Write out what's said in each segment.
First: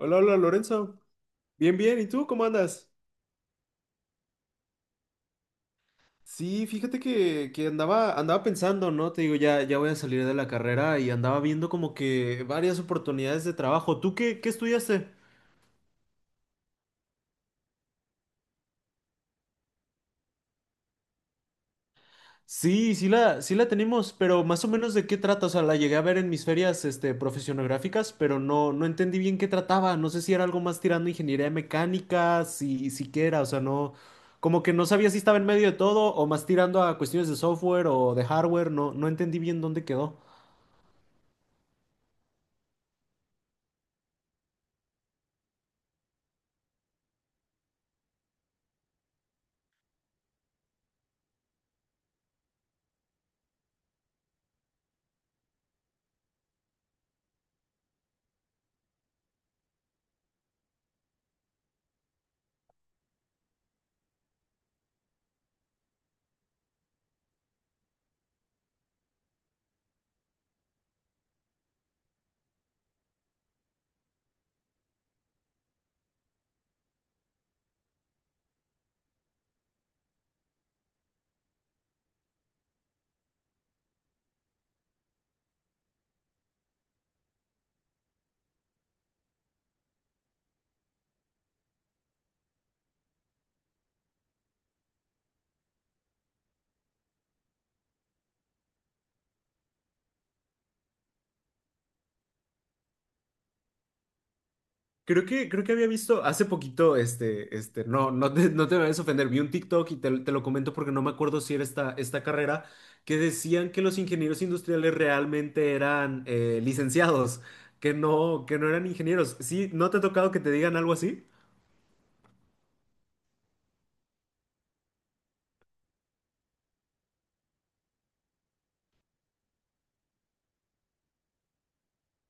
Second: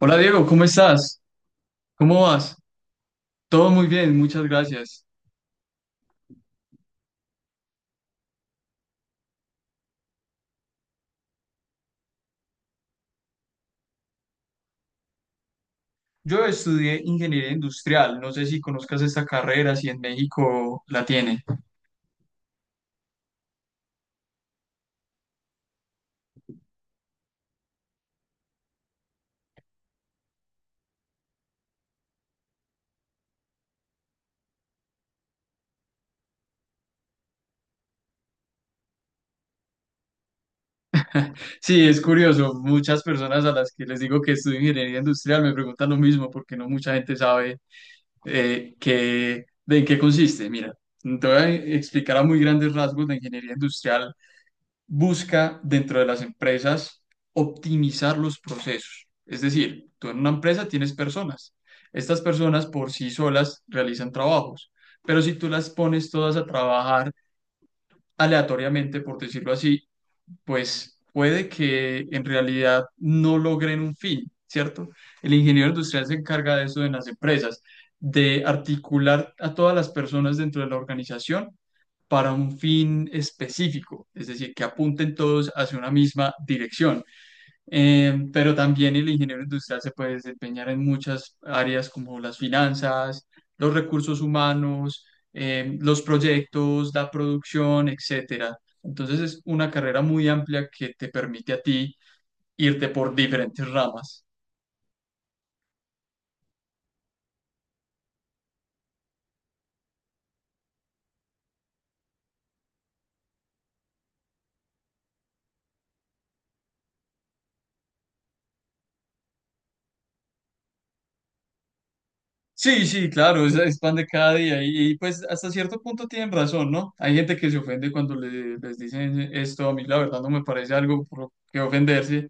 Hola hola Diego, ¿cómo Lorenzo. estás? Bien, bien. ¿Y ¿Cómo tú cómo vas? andas? Todo muy bien, muchas gracias. Sí, fíjate que andaba, andaba pensando, ¿no? Te digo, ya voy a salir de la carrera y andaba viendo como que varias oportunidades de trabajo. ¿Tú qué estudiaste? Yo estudié ingeniería industrial, no sé si conozcas esta carrera, si en México la tiene. Sí, sí la tenemos, pero más o menos de qué trata. O sea, la llegué a ver en mis ferias, este, profesionográficas, pero no entendí bien qué trataba. No sé si era algo más tirando ingeniería mecánica, si, siquiera, o sea, no, como que no sabía si estaba en medio de todo o más tirando a cuestiones de software o de hardware. No, no entendí bien dónde quedó. Sí, es curioso, muchas personas a las que les digo que estudio ingeniería industrial me preguntan lo mismo porque no mucha gente sabe de en qué consiste. Mira, te voy a explicar a muy grandes rasgos la ingeniería industrial busca dentro de las empresas optimizar los procesos. Es decir, tú en una empresa tienes personas. Estas personas por sí solas realizan trabajos, pero si tú las pones todas a trabajar aleatoriamente, por decirlo así, pues puede que en realidad no logren un fin, ¿cierto? El ingeniero industrial se encarga de eso en las empresas, de articular a todas las personas dentro de la organización para un fin específico, es decir, que apunten todos hacia una misma dirección. Pero también el ingeniero industrial se puede desempeñar en muchas áreas como las finanzas, los recursos humanos, los proyectos, la producción, etcétera. Entonces es una carrera muy amplia que te permite a ti irte por diferentes ramas. Creo que había visto hace poquito, este, no te vayas a ofender, vi un TikTok y te lo comento porque no me acuerdo si era esta, esta carrera, que decían que los ingenieros industriales realmente eran licenciados, que no eran ingenieros. ¿Sí? ¿No te ha tocado que te digan algo así? Sí, sí, claro, es pan de cada día y pues hasta cierto punto tienen razón, ¿no? Hay gente que se ofende cuando les dicen esto, a mí la verdad no me parece algo por lo que ofenderse.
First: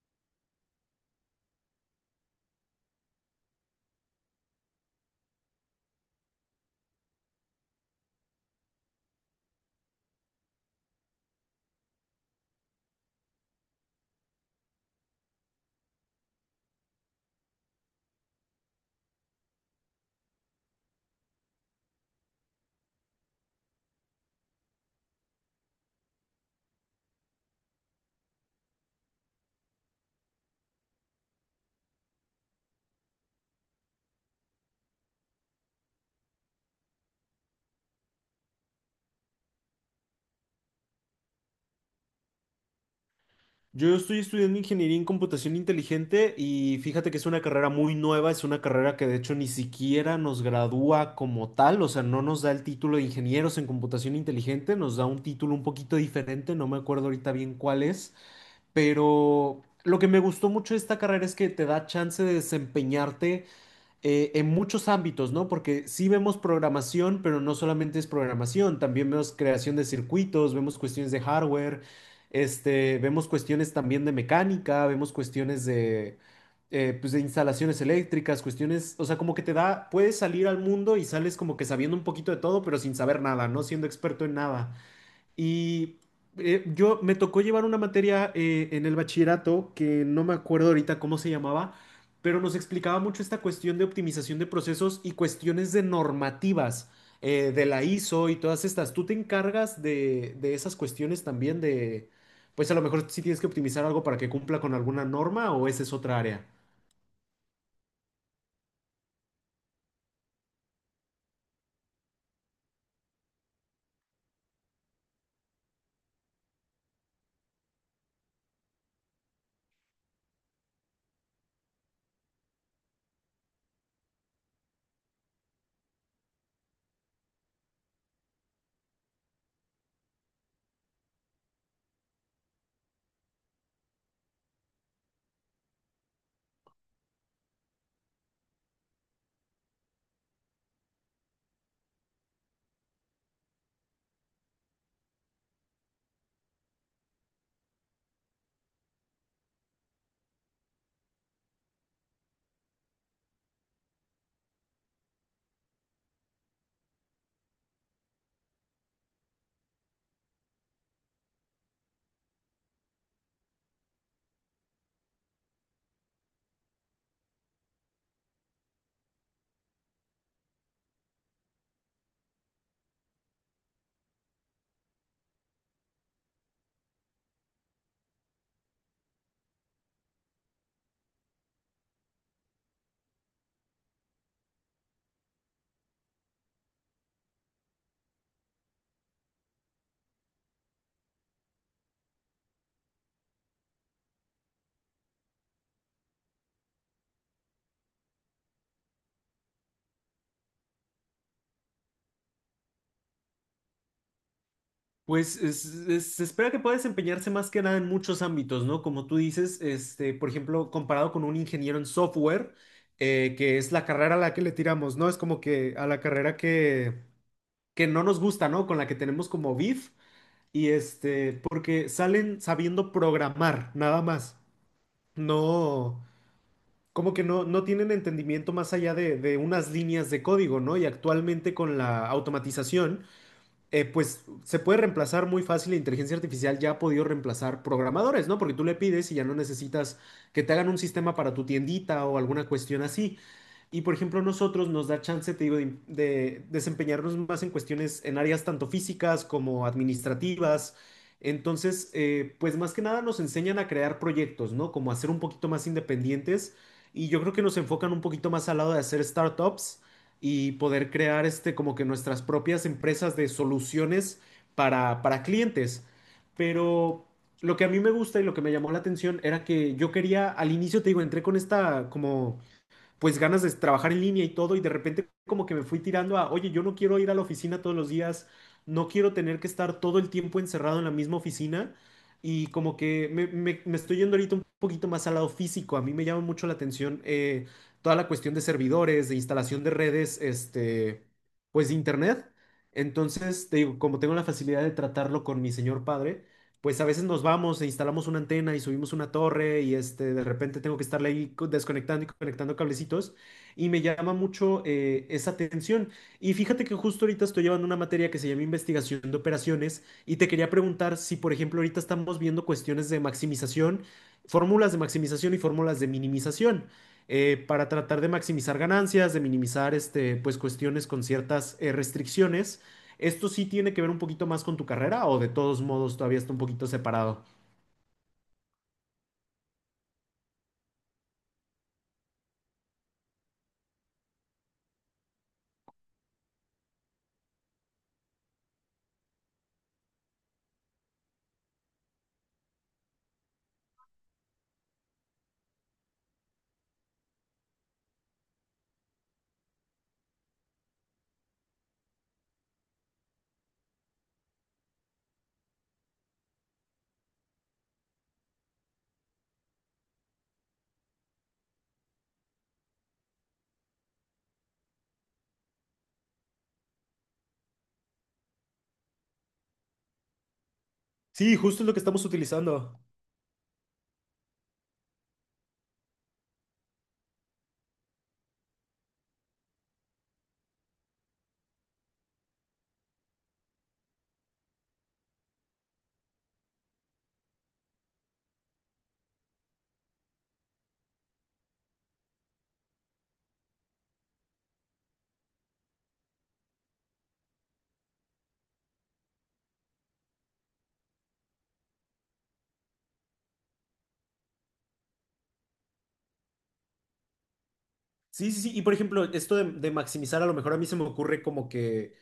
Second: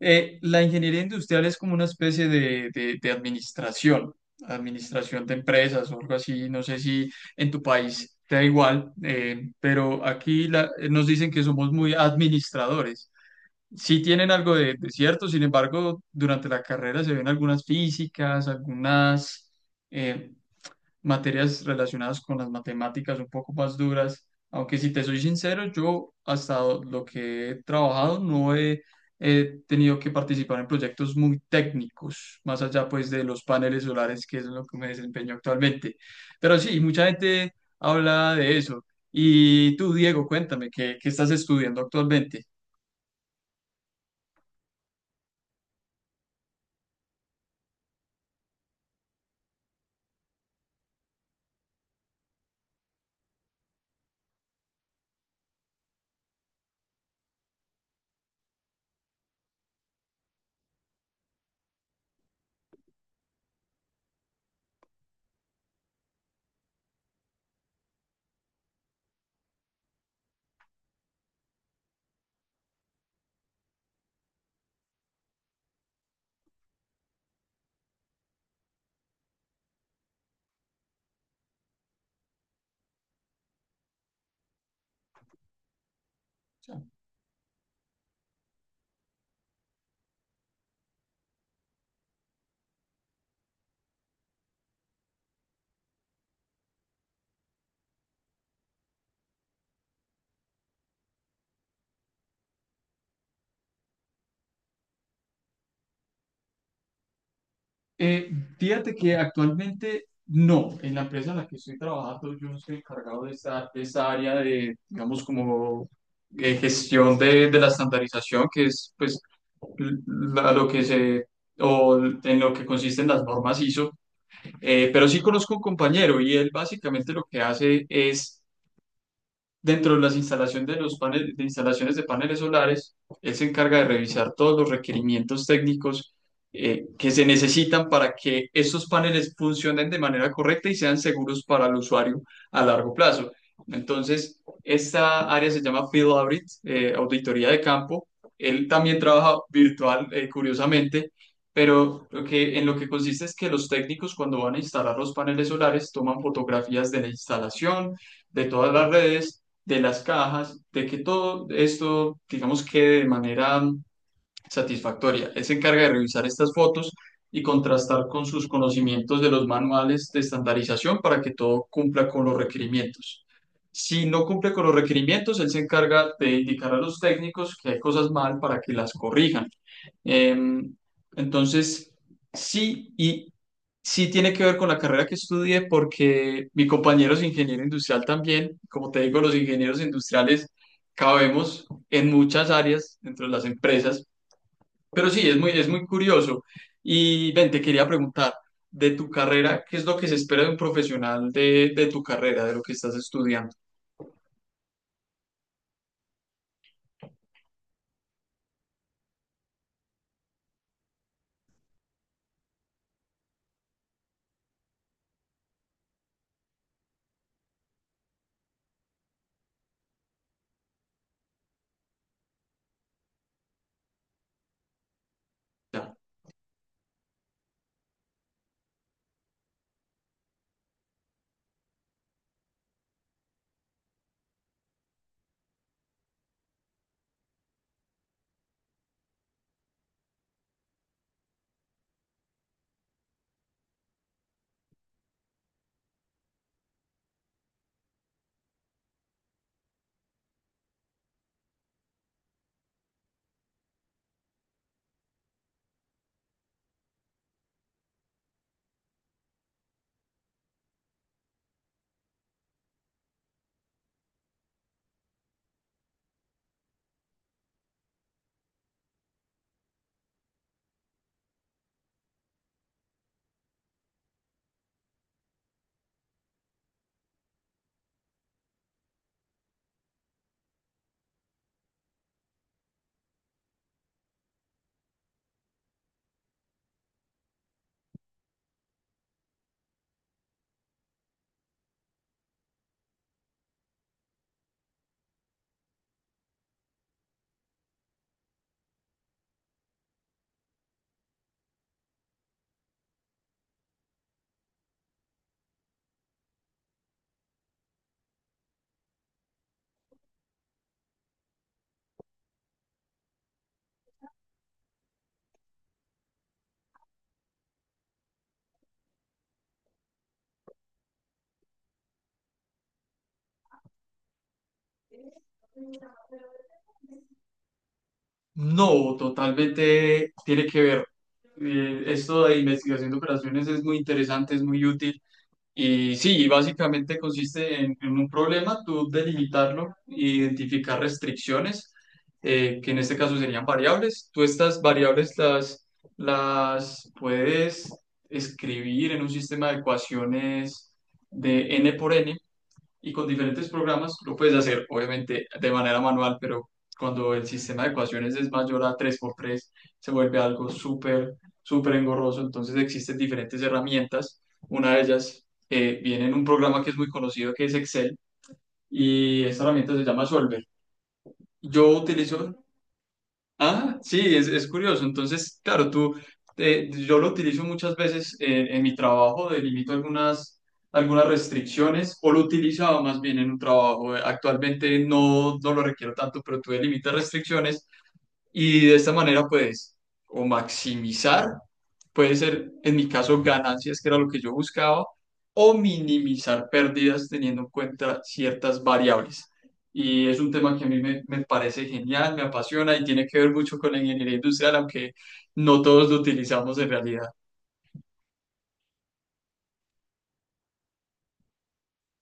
La ingeniería industrial es como una especie de administración, administración de empresas o algo así, no sé si en tu país te da igual, pero aquí nos dicen que somos muy administradores. Sí tienen algo de cierto, sin embargo, durante la carrera se ven algunas físicas, algunas eh, materias relacionadas con las matemáticas un poco más duras, aunque si te soy sincero, yo hasta lo que he trabajado no he, he tenido que participar en proyectos muy técnicos, más allá pues de los paneles solares, que es en lo que me desempeño actualmente. Pero sí, mucha gente habla de eso. Y tú, Diego, cuéntame, ¿ qué estás estudiando actualmente? Yo estoy estudiando ingeniería en computación inteligente y fíjate que es una carrera muy nueva, es una carrera que de hecho ni siquiera nos gradúa como tal, o sea, no nos da el título de ingenieros en computación inteligente, nos da un título un poquito diferente, no me acuerdo ahorita bien cuál es, pero lo que me gustó mucho de esta carrera es que te da chance de desempeñarte en muchos ámbitos, ¿no? Porque sí vemos programación, pero no solamente es programación, también vemos creación de circuitos, vemos cuestiones de hardware, este, vemos cuestiones también de mecánica, vemos cuestiones de, pues de instalaciones eléctricas, cuestiones, o sea, como que te da, puedes salir al mundo y sales como que sabiendo un poquito de todo, pero sin saber nada, no siendo experto en nada. Y yo me tocó llevar una materia en el bachillerato que no me acuerdo ahorita cómo se llamaba, pero nos explicaba mucho esta cuestión de optimización de procesos y cuestiones de normativas de la ISO y todas estas. ¿Tú te encargas de esas cuestiones también de, pues a lo mejor si tienes que optimizar algo para que cumpla con alguna norma o esa es otra área? Eh, Fíjate que actualmente no, en la empresa en la que estoy trabajando yo no estoy encargado de esa de esta área de, digamos, como gestión de la estandarización, que es pues l- lo o en lo que consisten las normas ISO. Pero sí conozco un compañero y él básicamente lo que hace es dentro de las instalaciones de los paneles, de instalaciones de paneles solares, él se encarga de revisar todos los requerimientos técnicos que se necesitan para que estos paneles funcionen de manera correcta y sean seguros para el usuario a largo plazo. Entonces, esta área se llama Field Audit, auditoría de campo. Él también trabaja virtual, curiosamente, pero en lo que consiste es que los técnicos cuando van a instalar los paneles solares toman fotografías de la instalación, de todas las redes de las cajas, de que todo esto, digamos, quede de manera satisfactoria. Él se encarga de revisar estas fotos y contrastar con sus conocimientos de los manuales de estandarización para que todo cumpla con los requerimientos. Si no cumple con los requerimientos, él se encarga de indicar a los técnicos que hay cosas mal para que las corrijan. Em, entonces, sí, y sí tiene que ver con la carrera que estudié porque mi compañero es ingeniero industrial también. Como te digo, los ingenieros industriales cabemos en muchas áreas dentro de las empresas. Pero sí, es muy curioso. Y ven, te quería preguntar, de tu carrera, ¿qué es lo que se espera de un profesional de tu carrera, de lo que estás estudiando? Pues es- se espera que pueda desempeñarse más que nada en muchos ámbitos, ¿no? Como tú dices, este, por ejemplo, comparado con un ingeniero en software, que es la carrera a la que le tiramos, ¿no? Es como que a la carrera que no nos gusta, ¿no? Con la que tenemos como beef, y este, porque salen sabiendo programar, nada más. Ya. No, como que no, no tienen entendimiento más allá de unas líneas de código, ¿no? Y actualmente con la automatización pues se puede reemplazar muy fácil, la inteligencia artificial ya ha podido reemplazar programadores, ¿no? Porque tú le pides y ya no necesitas que te hagan un sistema para tu tiendita o alguna cuestión así. Y por ejemplo, nosotros nos da chance, te digo, de desempeñarnos más en cuestiones, en áreas tanto físicas como administrativas. Entonces, pues más que nada nos enseñan a crear proyectos, ¿no? Como a ser un poquito más independientes. Y yo creo que nos enfocan un poquito más al lado de hacer startups y poder crear este, como que nuestras propias empresas de soluciones para clientes. Pero lo que a mí me gusta y lo que me llamó la atención era que yo quería, al inicio te digo, entré con esta como pues ganas de trabajar en línea y todo, y de repente como que me fui tirando a, oye, yo no quiero ir a la oficina todos los días, no quiero tener que estar todo el tiempo encerrado en la misma oficina, y como que me- me estoy yendo ahorita un poquito más al lado físico, a mí me llama mucho la atención toda la cuestión de servidores, de instalación de redes, este, pues de internet. Entonces, te digo, como tengo la facilidad de tratarlo con mi señor padre, pues a veces nos vamos e instalamos una antena y subimos una torre y este, de repente tengo que estarle ahí co- desconectando y conectando cablecitos y me llama mucho esa atención. Y fíjate que justo ahorita estoy llevando una materia que se llama investigación de operaciones y te quería preguntar si, por ejemplo, ahorita estamos viendo cuestiones de maximización, fórmulas de maximización y fórmulas de minimización. Para tratar de maximizar ganancias, de minimizar este, pues, cuestiones con ciertas restricciones. ¿Esto sí tiene que ver un poquito más con tu carrera o de todos modos todavía está un poquito separado? No, totalmente tiene que ver. Esto de investigación de operaciones es muy interesante, es muy útil, y sí, y básicamente consiste en un problema, tú delimitarlo, identificar restricciones, que en este caso serían variables. Tú estas las puedes escribir en un sistema de ecuaciones de n por n y con diferentes programas lo puedes hacer, obviamente, de manera manual, pero cuando el sistema de ecuaciones es mayor a tres por tres se vuelve algo súper engorroso. Entonces existen diferentes herramientas. Una de ellas viene en un programa que es muy conocido, que es Excel, y esta herramienta se llama Solver. Sí, justo es Yo lo que estamos utilizo. utilizando. Ah, sí, es curioso. Entonces, claro, tú, yo lo utilizo muchas veces en mi trabajo, delimito algunas restricciones, o lo utilizaba más bien en un trabajo. Actualmente no, no lo requiero tanto, pero tú delimitas restricciones y de esta manera, pues, o maximizar, puede ser, en mi caso, ganancias, que era lo que yo buscaba, o minimizar pérdidas teniendo en cuenta ciertas variables. Y es un tema que a me parece genial, me apasiona y tiene que ver mucho con la ingeniería industrial, aunque no todos lo utilizamos en realidad. Sí, sí, sí. Y por ejemplo, esto de maximizar, a lo mejor a mí se me ocurre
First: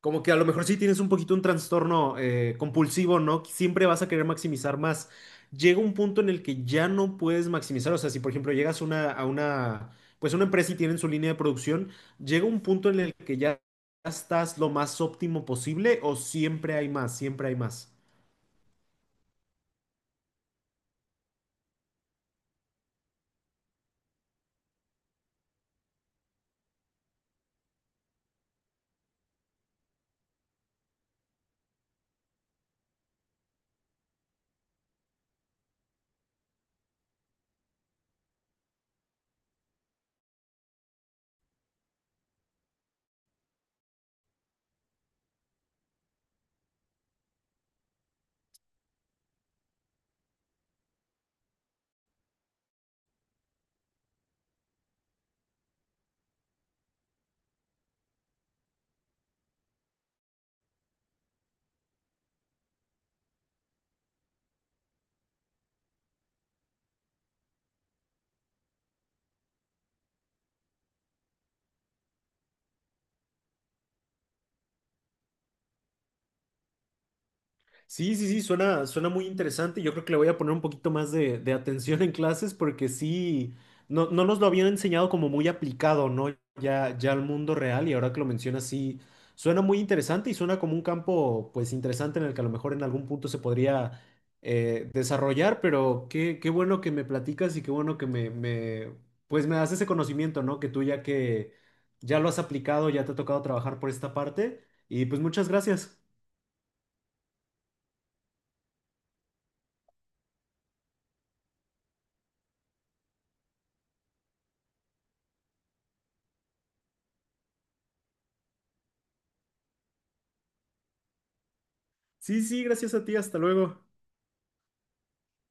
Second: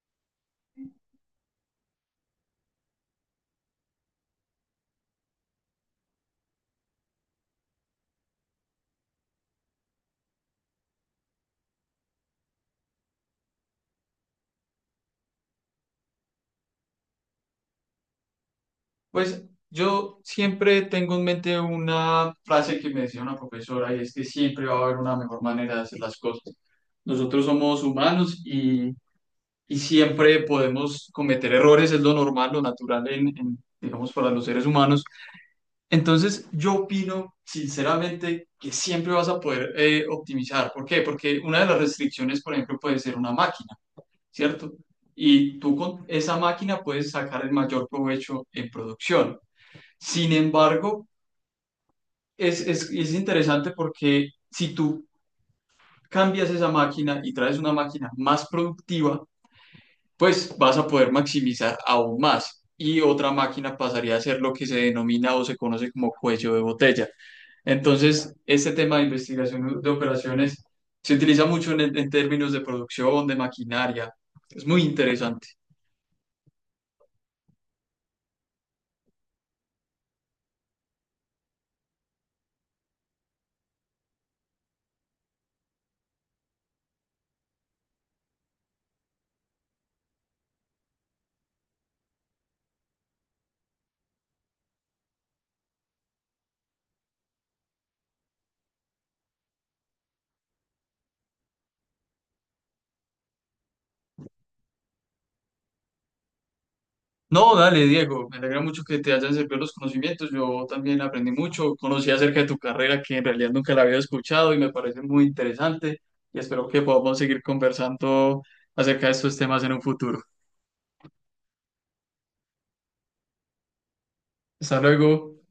como que a lo mejor sí tienes un poquito un trastorno compulsivo, ¿no? Que siempre vas a querer maximizar más. Llega un punto en el que ya no puedes maximizar. O sea, si por ejemplo llegas una, a una, pues una empresa y tienen su línea de producción, llega un punto en el que ya estás lo más óptimo posible o siempre hay más, siempre hay más. Pues yo siempre tengo en mente una frase que me decía una profesora y es que siempre va a haber una mejor manera de hacer las cosas. Nosotros somos humanos y siempre podemos cometer errores, es lo normal, lo natural digamos, para los seres humanos. Entonces, yo opino sinceramente que siempre vas a poder optimizar. ¿Por qué? Porque una de las restricciones, por ejemplo, puede ser una máquina, ¿cierto? Y tú con esa máquina puedes sacar el mayor provecho en producción. Sin embargo, es interesante porque si tú cambias esa máquina y traes una máquina más productiva, pues vas a poder maximizar aún más. Y otra máquina pasaría a ser lo que se denomina o se conoce como cuello de botella. Entonces, este tema de investigación de operaciones se utiliza mucho en términos de producción, de maquinaria. Es muy interesante. Sí, sí, sí, suena, suena muy interesante. Yo creo que le voy a poner un poquito más de atención en clases porque sí, no, no nos lo habían enseñado como muy aplicado, ¿no? Ya, ya al mundo real y ahora que lo mencionas, sí, suena muy interesante y suena como un campo, pues, interesante en el que a lo mejor en algún punto se podría desarrollar, pero qué, qué bueno que me platicas y qué bueno que me, pues, me das ese conocimiento, ¿no? Que tú ya que ya lo has aplicado, ya te ha tocado trabajar por esta parte y pues muchas gracias. No, dale, Diego, me alegra mucho que te hayan servido los conocimientos. Yo también aprendí mucho, conocí acerca de tu carrera que en realidad nunca la había escuchado y me parece muy interesante y espero que podamos seguir conversando acerca de estos temas en un futuro. Sí, sí, gracias a ti, hasta luego. Hasta luego.